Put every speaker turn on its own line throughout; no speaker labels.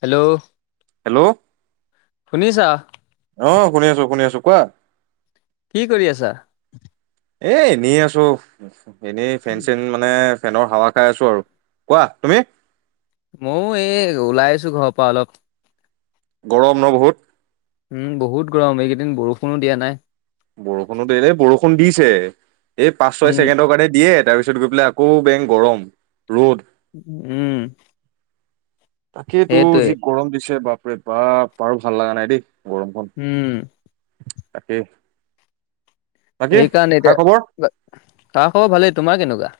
Hello
hello
শুনিছা?
অঁ শুনি আছো শুনি আছো, কোৱা?
কি কৰি আছা?
এ এনেই আছো, এনেই ফেন চেন মা নে ফেনৰ হাৱা খাই আছো আৰু কোৱা তুমি
ময়ো এই ওলাই আহিছো ঘৰৰ পৰা অলপ।
গৰম নহ বহুত।
উম, বহুত গৰম এইকেইদিন বৰষুণো দিয়া নাই।
বৰষুণো এই বৰষুণ দিছে, এই পাঁচ ছয়
উম
ছেকেণ্ডৰ কাৰণে দিয়ে, তাৰপিছত গৈ পেলাই আকৌ বেং গৰম, ৰ'দ
উম।
তাকেই তো
সেইটোৱে
যি গৰম দিছে বাপৰে বাপ পাৰো ভাল লগা নাই দেই গৰমখন।
উম।
তাকেই। বাকী
সেইকাৰণে
খা খবৰ
এতিয়া, তাৰ খবৰ ভালেই তোমাৰ কেনেকুৱা?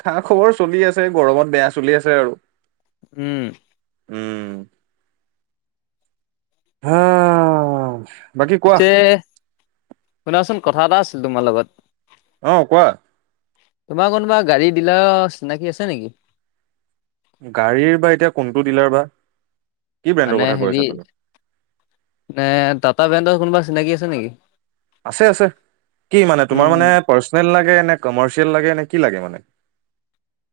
খা খবৰ চলি আছে গৰমত বেয়া চলি আছে আৰু।
উম।
উম। হা বাকী কোৱা
পিছে শুনাচোন কথা এটা আছিল তোমাৰ লগত।
অঁ, কোৱা।
তোমাৰ কোনোবা গাড়ী ডিলাৰ চিনাকি আছে নেকি?
গাড়ীৰ বা এতিয়া কোনটো ডিলাৰ বা। কি ব্ৰেণ্ডৰ
মানে
কথা কৈ
হেৰি
আছা তুমি?
এই টাটা ব্ৰেণ্ডৰ কোনোবা চিনাকি আছে নেকি?
আছে আছে, কি মানে
উম
তোমাৰ মানে পাৰ্চনেল লাগে নে কমাৰ্চিয়েল লাগে নে কি লাগে মানে?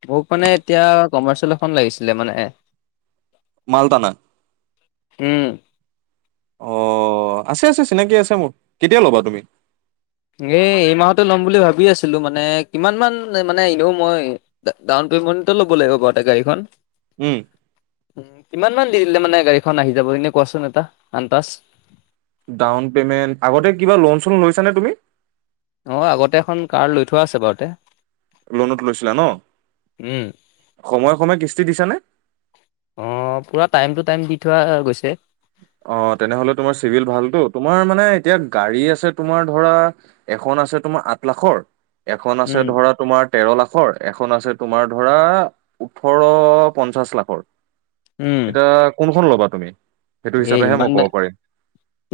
মোক মানে এতিয়া কমাৰ্চিয়েল এখন লাগিছিলে মানে।
মালতানা।
উম
অ আছে আছে চিনাকি আছে মোৰ, কেতিয়া ল'বা তুমি?
এই মাহতে ল'ম বুলি ভাবি আছিলো মানে কিমান মান মানে এনেয়ো মই ডাউন পেমেণ্টতে ল'ব লাগিব গাড়ীখন।
উম।
কিমান মান দি দিলে মানে গাড়ীখন আহি যাব এনেই কোৱাচোন এটা আন্দাচ।
ডাউন পে'মেণ্ট আগতে কিবা লোন চোন লৈছা নে তুমি?
অঁ' আগতে এখন কাৰ লৈ থোৱা আছে বাৰুতে।
লোনত লৈছিলা ন
উম
সময়ে সময়ে কিস্তি দিছানে?
অঁ' পূৰা টাইম টু টাইম দি থোৱা গৈছে।
অ' তেনেহলে তোমাৰ চিভিল ভালতো তোমাৰ মানে এতিয়া গাড়ী আছে তোমাৰ ধৰা এখন আছে তোমাৰ আঠ লাখৰ এখন আছে
উম
ধৰা তোমাৰ তেৰ লাখৰ এখন আছে তোমাৰ ধৰা ওঠৰ পঞ্চাশ লাখৰ। এতিয়া কোনখন ল'বা তুমি? সেইটো
এ
হিচাপেহে
ইমান
মই
দা
ক'ব পাৰিম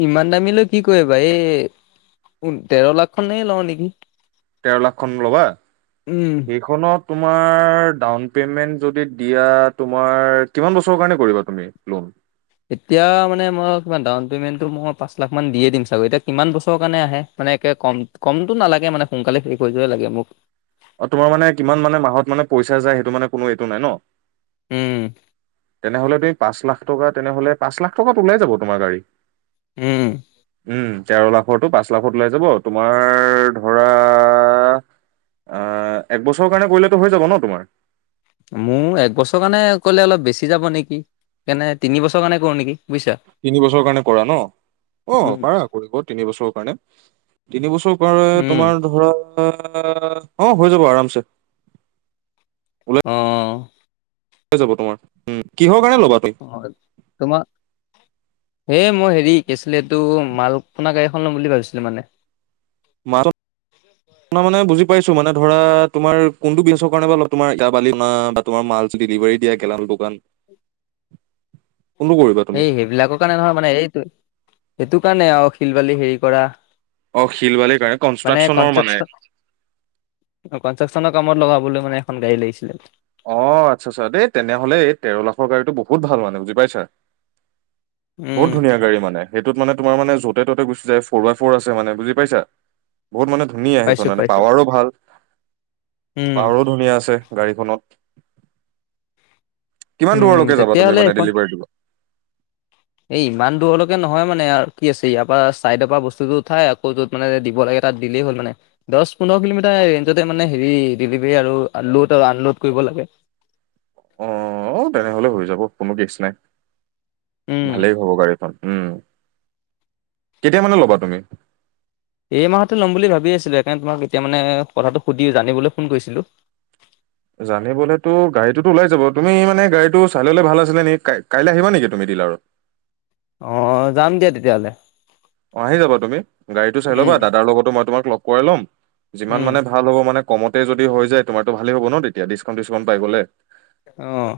ইমান দামী লৈ কি কৰিবা এই তেৰ লাখ খনে লওঁ নিকি।
তেৰ লাখখন ল'বা
উম
সেইখনত তোমাৰ ডাউন পেমেণ্ট যদি দিয়া তোমাৰ কিমান বছৰৰ কাৰণে কৰিবা তুমি লোন?
এতিয়া মানে মই কিমান ডাউন পেমেণ্টটো মই পাঁচ লাখ মান দিয়ে দিম চাগৈ এতিয়া কিমান বছৰৰ কাৰণে আহে মানে একে কম কমটো নালাগে মানে সোনকালে শেষ হৈ যোৱাই লাগে মোক।
অ' তোমাৰ মানে কিমান মানে মাহত মানে পইচা যায় সেইটো মানে কোনো এইটো নাই ন।
উম,
তেনেহলে তুমি পাঁচ লাখ টকা তেনেহলে পাঁচ লাখ টকাত ওলাই যাব তোমাৰ গাড়ী।
উম,
উম, তেৰ লাখৰটো পাঁচ লাখত ওলাই যাব তোমাৰ ধৰা আ এক বছৰৰ কাৰণে কৰিলেতো হৈ যাব ন তোমাৰ।
মোৰ একবছৰ কাৰণে কৰিলে অলপ বেছি যাব নিকি সেইকাণে তিনি বছৰ মানে কৰো নেকি বুইছা।
তিন বছৰৰ কাৰণে কৰা ন অ' পাৰা কৰিব তিনিবছৰৰ কাৰণে। তিনিবছৰৰ কৰা
উম,
তোমাৰ ধৰা অ' হৈ যাব আৰামছে।
অঁ'
হৈ যাব তোমাৰ উম কিহৰ কাৰণে ল'বা তুমি?
হয় তোমা এই মই হেৰি কি আছিলে এইটো মালটনা গাড়ী এখন ল'ম বুলি ভাবিছিলোঁ মানে।
মা ত নহ মানে বুজি পাইছো মানে ধৰা তোমাৰ কোনটো বেচৰ কাৰণে তোমাৰ বোকা বালি না তোমাৰ মালচ ডিলেভাৰী দিয়া গেলামাল দোকান
[unintelligible]
কোনটো কৰিবা তুমি
এই সেইবিলাকৰ কাৰণে নহয় মানে এইটো সেইটো কাৰণে আৰু শিল বালি হেৰি কৰা।
অঁ' শিল বালিৰ কাৰণে
মানে
কনষ্ট্ৰাকশ্যনৰ মানে।
অ' কনষ্ট্ৰাকশ্যনৰ কামত লগাবলৈ মানে এখন গাড়ী লাগিছিলে।
অ' আচ্ছা আচ্ছা দেই তেনেহলে এই তেৰ লাখৰ গাড়ীটো বহুত ভাল মানে বুজি পাইছা।
উম,
বহুত ধুনীয়া গাড়ী মানে সেইটোত মানে তোমাৰ মানে যতে ততে গুচি যায় ফৰ' বাই ফৰ ' আছে মানে বুজি পাইছা। বহুত মানে ধুনীয়া
পাইছো,
সেইখন মান
পাইছো,
পাৱাৰো ভাল
উম,
পাৱাৰো ধুনীয়া আছে গাড়ীখনত। কিমান
উম,
দূৰলৈকে যাবা তুমি
তেতিয়াহ'লে
মানে ডেলিভাৰ দিব
এ ইমান দূৰলৈকে নহয় মানে আৰু কি আছে ইয়াৰ পৰা চাইডৰ পা বস্তুটো উঠাই আকৌ যত মানে দিব লাগে তাত দিলেই হ'ল মানে। দছ পোন্ধৰ কিলোমিটাৰ ৰেঞ্জতে মানে হেৰি ডেলিভাৰী আৰু লোড আনলোড কৰিব লাগে।
অ' তেনেহলে হৈ যাব কোনো কেছ নাই
উম
ভালেই হব গাড়ীখন উম' কেতিয়া মানে লবা তুমি।
এই মাহতে ল'ম বুলি ভাবি আছিলোঁ। সেইকাৰণে তোমাক এতিয়া মানে কথাটো সুধি জানিবলৈ ফোন কৰিছিলো।
জানিবলেটো গড়ীটোতো ওলাই যাব। তুমি মানে গাড়ীটো চাই ললে ভাল নি কা কাইলে আহিবা নেকি তুমি ডিলাৰত
অ' যাম দিয়া তেতিয়াহলে।
অ' আহি যাবা তুমি গাড়ীটো চাই লবা
উম
দাদাৰ লগতো মই তোমাক লগ কৰাই ল'ম যিমান
উম
মানে ভাল হব মানে কমতে যদি হৈ যায় তোমাৰতো ভালেই হব ন তেতিয়া, ডিছকাউণ্ট টিছকাউণ্ট পাই গলে।
অঁ।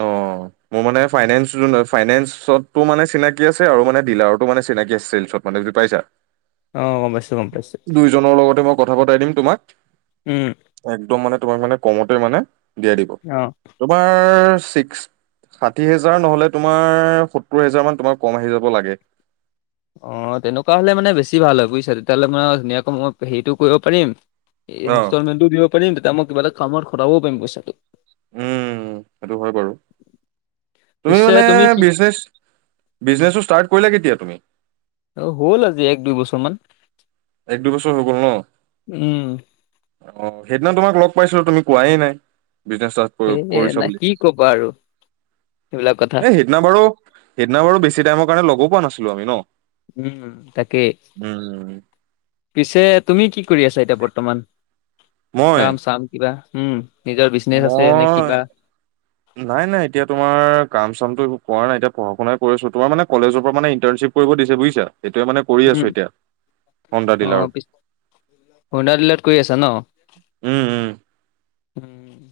অ'। মোৰ মানে ফাইনেন্স ফাইনেন্সতটো মানে চিনাকি আছে, আৰু মানে ডিলাৰতো মানে চিনাকি আছে। [unintelligible] পাইছা
অঁ গম পাইছোঁ, গম পাইছোঁ।
জনৰ লগতে মই কথা পতোৱাই দিম তোমাক
উম
একদম মানে তোমাক মানে কমতে মানে দিয়াই দিব।
অ
তোমাৰ চিক্স- ষাঠি হেজাৰ নহ'লে তোমাৰ সত্তৰ হেজাৰ মান তোমাৰ কম আহি যাব লাগে।
অ' তেনেকুৱা হলে মানে বেছি ভাল হয় বুজিছা, তেতিয়াহ'লে মানে ধুনীয়াকৈ মই হেৰিটো কৰিব পাৰিম। এ ইনষ্টলমেণ্টটোও দিব পাৰিম, তেতিয়া মই কিবা এটা কামত খটাব‌ও পাৰিম পইচাটো।
উম, সেইটো হয় বাৰু, তুমি
পিছে
মানে
কি
বিজনেছ - বিজনেছটো ষ্টাৰ্ট কৰিলা কেতিয়া তুমি?
অ হ'ল আজি এক দুই বছৰ মান।
এক দুই বছৰ হৈ গল ন?
উম
অ সেইদিনা তোমাক লগ পাইছিলো তুমি কোৱে নাই বিকাশ তাত।
এ নাই, কি কবা আৰু সেইবিলাক কথা।
এ সেইদিনা বাৰু, সেইদিনা বাৰু বেছি টাইমৰ কাৰণে লগো পোৱা নাছিলো আমি ন?
উম তাকে,
উম,
পিছে তুমি কি কৰি আছা এতিয়া বৰ্তমান?
মই
কাম চাম কিবা, উম' নিজৰ বিজনেছ আছে নে
মই
কিবা।
নাই নাই এতিয়া তোমাৰ কাম চামটো একো কৰা নাই এতিয়া পঢ়া শুনাই কৰিছোঁ, তোমাৰ মানে কলেজৰ পৰা মানে ইন্টাৰ্ণশ্বিপ কৰিব দিছে বুজিছা। এইটোৱে মানে কৰি
উম
আছো এতিয়া, হোণ্ডা ডিলাৰত।
হোণ্ডা ডিলাৰত কৰি আছা ন?
উম উম
উম উম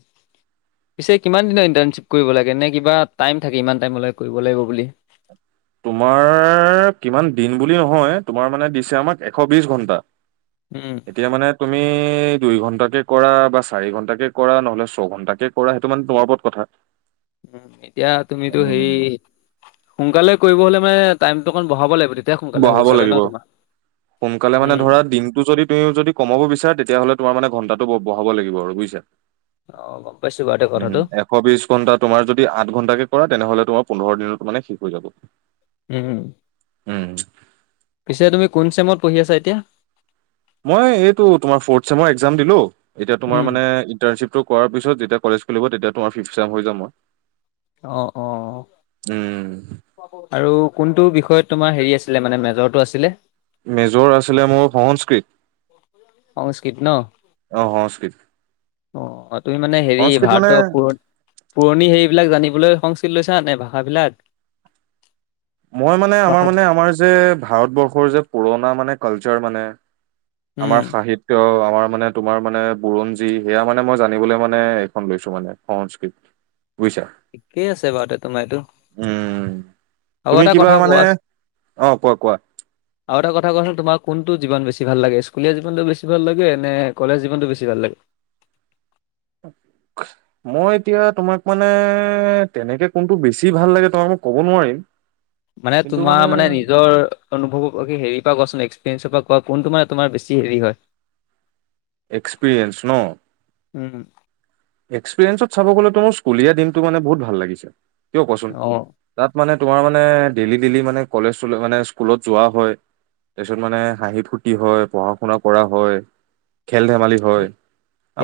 পিছে কিমান দিনৰ ইণ্টাৰ্ণশ্বিপ কৰিব লাগে নে কিবা টাইম থাকে ইমান টাইমলেকে কৰিব লাগিব বুলি? [unintelligible]
তোমাৰ কিমান দিন বুলি নহয়, তোমাৰ মানে দিছে আমাক এশ বিশ ঘন্টা।
উম'।
এতিয়া মানে তুমি দুই ঘণ্টাকে কৰা বা চাৰি ঘণ্টাকে কৰা নহলে ছঘন্টাকে- কৰা সেইটো মানে তোমাৰ ওপৰত কথা।
[inaudible] উম, এতিয়া তুমিতো হেৰি সোনকালে কৰিব হলে মানে টাইমটো অকণ বঢ়াব লাগিব তে
বঢ়াব লাগিব, সোনকালে মানে
উম
ধৰা দিনটো যদি- তুমিও যদি কমাব বিচাৰা তেতিয়াহ'লে তোমাৰ মানে ঘণ্টাটো ব বঢ়াব লাগিব আৰু বুইছা।
অ' গম পাইছোঁ বাৰুতে কথাটো।
এশবিছ ঘণ্টা তোমাৰ যদি আঠ ঘণ্টাকে কৰা তেনেহ'লে তোমাৰ পোন্ধৰ দিনত মানে শেষ হৈ যাব।
উম উম,
উম
পিছে তুমি কোন চেমত পঢ়ি আছা এতিয়া?
মই এইটো তোমাৰ ফ'ৰট চেমৰ একজাম দিলো, এতিয়া
উম
তোমাৰ মানে ইন্টাৰ্ণশ্বিপটো কৰাৰ পিছত যেতিয়া কলেজ খুলিব তেতিয়া তোমাৰ ফিফ চেম হৈ যাম মই।
অ' অ'। আৰু কোনটো বিষয়ত তোমাৰ হেৰি আছিলে মানে মেজৰটো আছিলে?
মেজৰ আছিলে মোৰ সংস্কৃত।
সংস্কৃত ন'?
অ অ সং
অ অ, তুমি মানে হেৰি
সংস্কৃত মানে
ভাৰতৰ পুৰ পুৰণি হেৰি বিলাক জানিবলৈ সংস্কৃত লৈছা, নে ভাষাবিলাক?
মই মানে আমাৰ
ভাষাত
মানে আমাৰ যে ভাৰতবৰ্ষৰ যে পুৰণা মানে কালচাৰ মানে
উম
আমাৰ সাহিত্য, আমাৰ মানে তোমাৰ মানে বুৰঞ্জী, সেয়া মানে মই জানিবলৈ মানে এইখন লৈছো মানে সংস্কৃত। বুইছা?
ঠিকেই আছে বাৰু তে তোমাৰ এইটো।
উম,
আৰু
তুমি
এটা
কিবা
কথা
মানে,
কোৱা
অ', কোৱা, কোৱা?
আৰু এটা কথা কোৱাচোন, তোমাৰ কোনটো জীবান বেছি ভাল লাগে, স্কুলীয়া জীৱনটো বেছি ভাল লাগে নে কলেজ জীৱনটো বেছি ভাল লাগে?
[unintelligible] মই এতিয়া তোমাক মানে তেনেকে কোনটো বেছি ভাল লাগে তোমাক মই ক'ব নোৱাৰিম।
মানে তোমাৰ মানে নিজৰ অনুভৱৰ প হেৰী পৰা এক্সপিৰিয়েঞ্চৰ পৰা কোৱা মানে তোমাৰ বেছি হেৰি হয়?
এক্সপিৰিয়েন্ঞ্চ ন'?
উম।
এক্সপিৰিয়েঞ্চত চাব গ'লেতো মোৰ স্কুলীয়া দিনটো মানে বহুত ভাল লাগিছে। কিয় কোৱাচোন?
অ
তাত মানে তোমাৰ মানে ডেইলি ডেইলি মানে কলেজ মানে স্কুলত যোৱা হয়। তাৰ পিছত মানে হাঁহি ফূৰ্তি হয়, পঢ়া শুনা কৰা হয়, খেল ধেমালি হয়।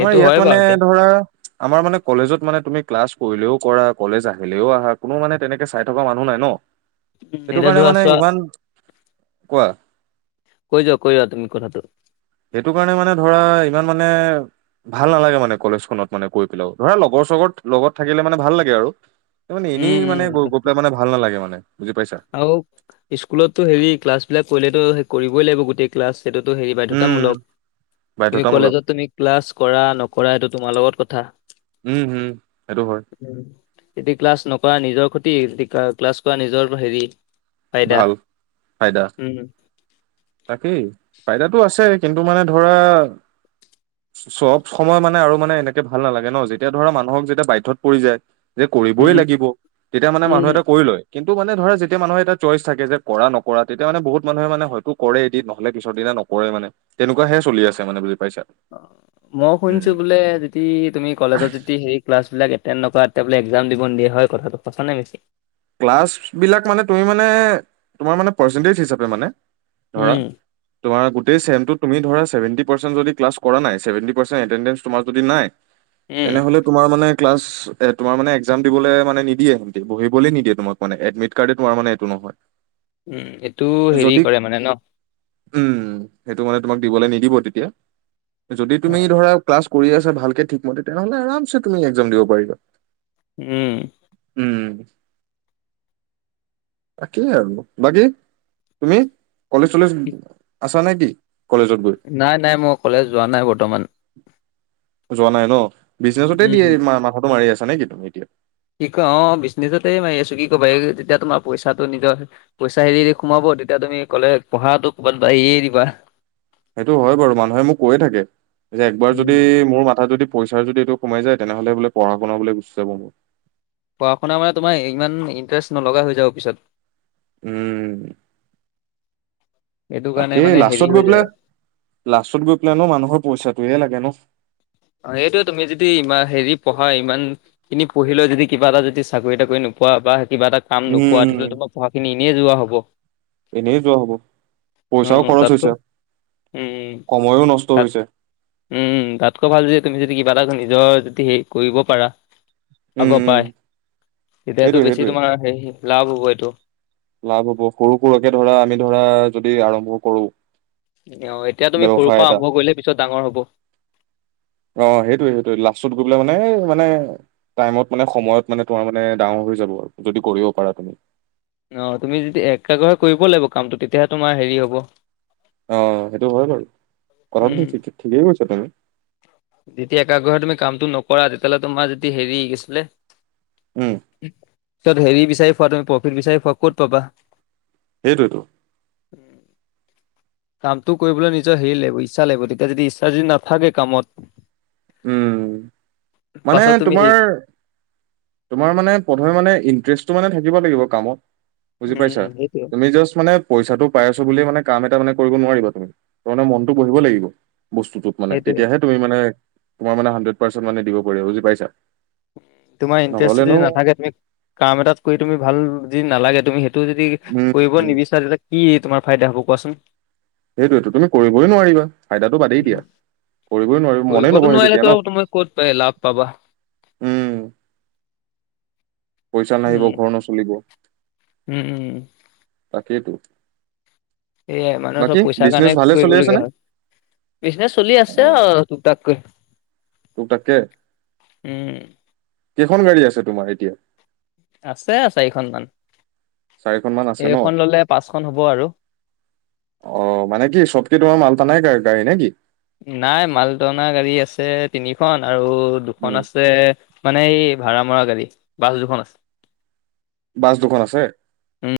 আমাৰ
হয়
ইয়াত মানে
বাৰু তে
ধৰা আমাৰ মানে কলেজত মানে তুমি ক্লাছ কৰিলেও কৰা, কলেজ আহিলেও আহা, কোনো মানে তেনেকে চাই থকা মানুহ নাই ন'।
উম,
সেইটো
এতিয়া
কাৰণে
ধৰা
মানে
চোৱা
ইমান, কোৱা?
কৈ যোৱা কৈ যোৱা তুমি কথাটো।
সেইটো কাৰণে মানে ধৰা, ইমান মানে ভাল নালাগে মানে কলেজখনত। মানে গৈ পেলাও, ধৰা লগৰ চগৰ লগত থাকিলে মানে ভাল লাগে আৰু। মানে
উম
এনেই মানে গৈ
উম
গৈ পেলাই মানে ভাল নালাগে মানে বুজি পাইছা।
আৰু স্কুলতো হেৰি, ক্লাছ বিলাক কৰিলেতো শেষ কৰিবই লাগিব গোটেই ক্লাছ সেইটোতো হেৰি
উম,
বাধ্যতামূলক। কিন্তু
বাধ্যতামূলক
কলেজত তুমি ক্লাছ কৰা নকৰা এইটো তোমাৰ লগত কথা।
উম, হুম। এইটো হয়।
যদি ক্লাছ নকৰা নিজৰ ক্ষতি। ক্লাছ কৰা নিজৰ হেৰি ফাইদা
ভাল, ফাইদা।
উম
তাকেই, ফাইদাতটো আছে। কিন্তু মানে ধৰা চব সময় মানে আৰু মানে এনেকে ভাল নালাগে ন', যেতিয়া ধৰা মানুহক যেতিয়া বাধ্যত পৰি যায় যে
উম
কৰিবই লাগিব, তেতিয়া মানে মানুহ
উম
এটা কৰি লয়। কিন্তু মানে ধৰা যেতিয়া মানুহে এটা চইচ থাকে যে কৰা নকৰা, তেতিয়া মানে বহুত মানুহে মানে হয়তো কৰে এদিন নহ'লে পিছৰদিনা নকৰে মানে। তেনেকুৱাহে চলি আছে, মানে বুজি পাইছা?
মই
উম,
শুনিছোঁ, বোলে যদি তুমি কলেজত যদি হেই ক্লাছবিলাক এটেণ্ড নকৰা তেতিয়া বোলে এক্সাম দিব নিদিয়ে হয় কথাটো। সঁছা নে মিছা?
ক্লাছ বিলাক মানে তুমি মানে তোমাৰ মানে পাৰ্চেনটেজ হিচাপে মানে ধৰা।
উম
তোমাৰ গোটেই ছেমটোত তুমি ধৰা ছেভেনটি পাৰ্চেণ্ট যদি ক্লছ কৰা নাই, চেভেনটি পাৰ্চেন্ত যদি নাই
উম
তেনেহ'লে তোমাৰ মানে ক্লাছ তোমাৰ মানে একজাম দিবলৈ মানে নিদিয়ে সিহ'তে। বহি বহিবলে নিদিয়ে তোমাৰ মানে এডমিট কাৰ্ডখনে তোমাৰ মানে এইটো নহয়।
উম। এইটো হেৰি
যদি
কৰে মানে ন?
উম, সেইটো মানে তোমাক দিবলৈ নিদিব তেতিয়া। যদি
অ
তুমি ধৰা ক্লাছ কৰি আছা ভালকে ঠিকমতে তেনেহ'লে আৰামচে তুমি এক্সাম দিব পাৰিবা।
উম।
উম' তাকেই আৰু বাকী তুমি কলেজ চলেজ। আছ নেকি কলেজত গৈ?
নাই নাই মই কলেজ যোৱা নাই বৰ্তমান।
যোৱা নাই ন, বিজনেছতে দিয়ে
উম
মাথাটো মাৰি আছা নেকি তুমি এতিয়া?
কি কয় অঁ' বিজনেছতে মাৰি আছো কি ক'বা এই যেতিয়া তোমাৰ পইচাটো নিজৰ- পইচা এৰি এৰি সোমাব, তেতিয়া তুমি ক'লে পঢ়াতো ক'বাত বা এৰিয়ে দিবা।
সেইটো হয় বাৰু, মানুহে মোক কৈয়ে থাকে। যে একবাৰ যদি
উম
মোৰ মাথাত যদি- পইচাৰ যদি এইটো সোমাই যায়, তেনেহ'লে বোলে পঢ়া শুনা বুলে গুচি যাব মোৰ।
পঢ়া শুনা মানে তোমাৰ ইমান ইণ্টেৰেষ্ট নলগা হৈ যাব পিছত।
উম'
সেইটো কাৰণে
তাকেই,
মানে হেৰি
লাষ্টত গৈ
হৈ যায়
পেলাই,
আৰু
লাষ্টত গৈ পেলাই নো মানুহক পইচাটোয়ে লাগে ন।
অঁ' সেইটোয়ে তুমি যদি ইমান হেৰি পঢ়া ইমান- খিনি পঢ়িলা যদি কিবা এটা যদি চাকৰি তাকৰি নোপোৱা বা কিবা এটা- কাম নোপোৱা
উম,
তেতিয়া হলে তোমাৰ পঢ়াখিনি এনেই যোৱা হ'ব।
এনেই যোৱা হ'ব, পইচাও
উম
খৰচ
তাতকৈ
হৈছে,
উম
সময়ও নষ্ট
তাত
হৈছে।
উম' তাতকৈ ভাল যদি তুমি যদি কিবা এটা নিজৰ যদি হেৰি কৰিব পাৰা।
উম,
আগৰ
উম,
পাই, তেতিয়াটো
সেইটোয়ে
বেছি
সেইটোয়ে
তোমাৰ হেৰি লাভ হ'ব এইটো।
লাভ হব, সৰু সৰুকে ধৰা আমি ধৰা যদি আৰম্ভ কৰো।
অঁ' এতিয়া তুমি সৰুৰ
ব্যৱসায়
পৰা
এটা
আৰম্ভ কৰিলে পিছত ডাঙৰ হ'ব।
অঁ' সেইটোৱে সেইটোৱে লাষ্টত গৈ পেলাই মানে এই মানে- টাইমত মানে সময়ত মানে তোমাৰ মানে ডাঙৰ হৈ যাব, যদি কৰিব পাৰা তুমি।
অঁ' তুমি যদি একাগ্ৰহে কৰিব লাগিব কামটো তেতিয়াহে তোমাৰ হেৰি হ'ব।
অঁ সেইটো হয় বাৰু, কথাটো
উম
তুমি ঠিকেই কৈছা বাৰু।
যেতিয়া একাগ্ৰহে তুমি কামটো নকৰা তেতিয়াহ'লে তোমাৰ যদি হেৰি কি আছিলে-
উম
তাত হেৰি বিচাৰি ফুৱা তুমি প্ৰফিট বিচাৰি ফুৱা ক'ত পাবা।
সেইটোৱেইটো।
উম' কামটো কৰিবলৈ নিজৰ হেৰি লাগিব ইচ্ছা লাগিব তেতিয়া যদি ইচ্ছা যদি নাথাকে কামত।
উম' মানে
পাছত তুমি সেই
তোমাৰ- তোমাৰ মানে প্ৰথমে মানে ইণ্টাৰেষ্টটো মানে থাকিব লাগিব কামত। বুজি পাইছা?
উম সেইটোৱে
তুমি জাষ্ট মানে- পইচাটো পাই আছো বুলিয়ে মানে কাম এটা মানে কৰিব নোৱাৰিবা তুমি, তাৰ মানে মনটো বহিব লাগিব বস্তুটোত। মানে,
সেইটোৱে
তেতিয়াহে তুমি মানে তোমাৰ মানে হানড্ৰেট পাৰ্চেন্ট মানে দিব পাৰিব বুজি পাইছা?
তোমাৰ ইণ্টেৰেষ্ট যদি
নহ'লেনো
নাথাকে তুমি কাম এটাত কৰি তুমি ভাল যি নালাগে তুমি সেই- তুমি যদি কৰিব
উম
নিবিচাৰা, তেনেহলে কি তোমাৰ ফাইদা হ'ব কোৱাচোন?
সেইটোৱেটো তুমি কৰিবই নোৱাৰিবা। ফাইদাটো বাদেই দিয়া। কৰিবই নোৱাৰো মনেই
কৰিবতো
নবহে তেতিয়া
নোৱাৰিলেতো
ন।
তুমি ক'ত পাই লাভ পাবা
উম পইচা নাহিব
উম
ঘৰ নচলিব।
উম' উম'।
তাকেইতো।
সেয়াই মানুহে
বাকী
চব পইচাৰ
বিজনেচ
কাৰণে
ভালে চলি আছে
কৰিবলগীয়া
নে
হয় বিজনেচ চলি আছে আও। তোকতাক কৈ।
তোকতাককে,
উম
কেইখন গাড়ী আছে তোমাৰ এতিয়া?
আছে চাৰিখন মান,
চাৰিখন মান আছে ন
এইখন ললে পাঁচখন হ'ব আৰু।
অ', মানে কি চবকে তোমাৰ মালট নাই গা-গাড়ী নে কি?
নাই, মালটনা গাড়ী আছে তিনিখন আৰু দুখন
উম
আছে মানে এই ভাড়া মৰা গাড়ী, বাছ দুখন আছে।
বাছ দুখন আছে?
উম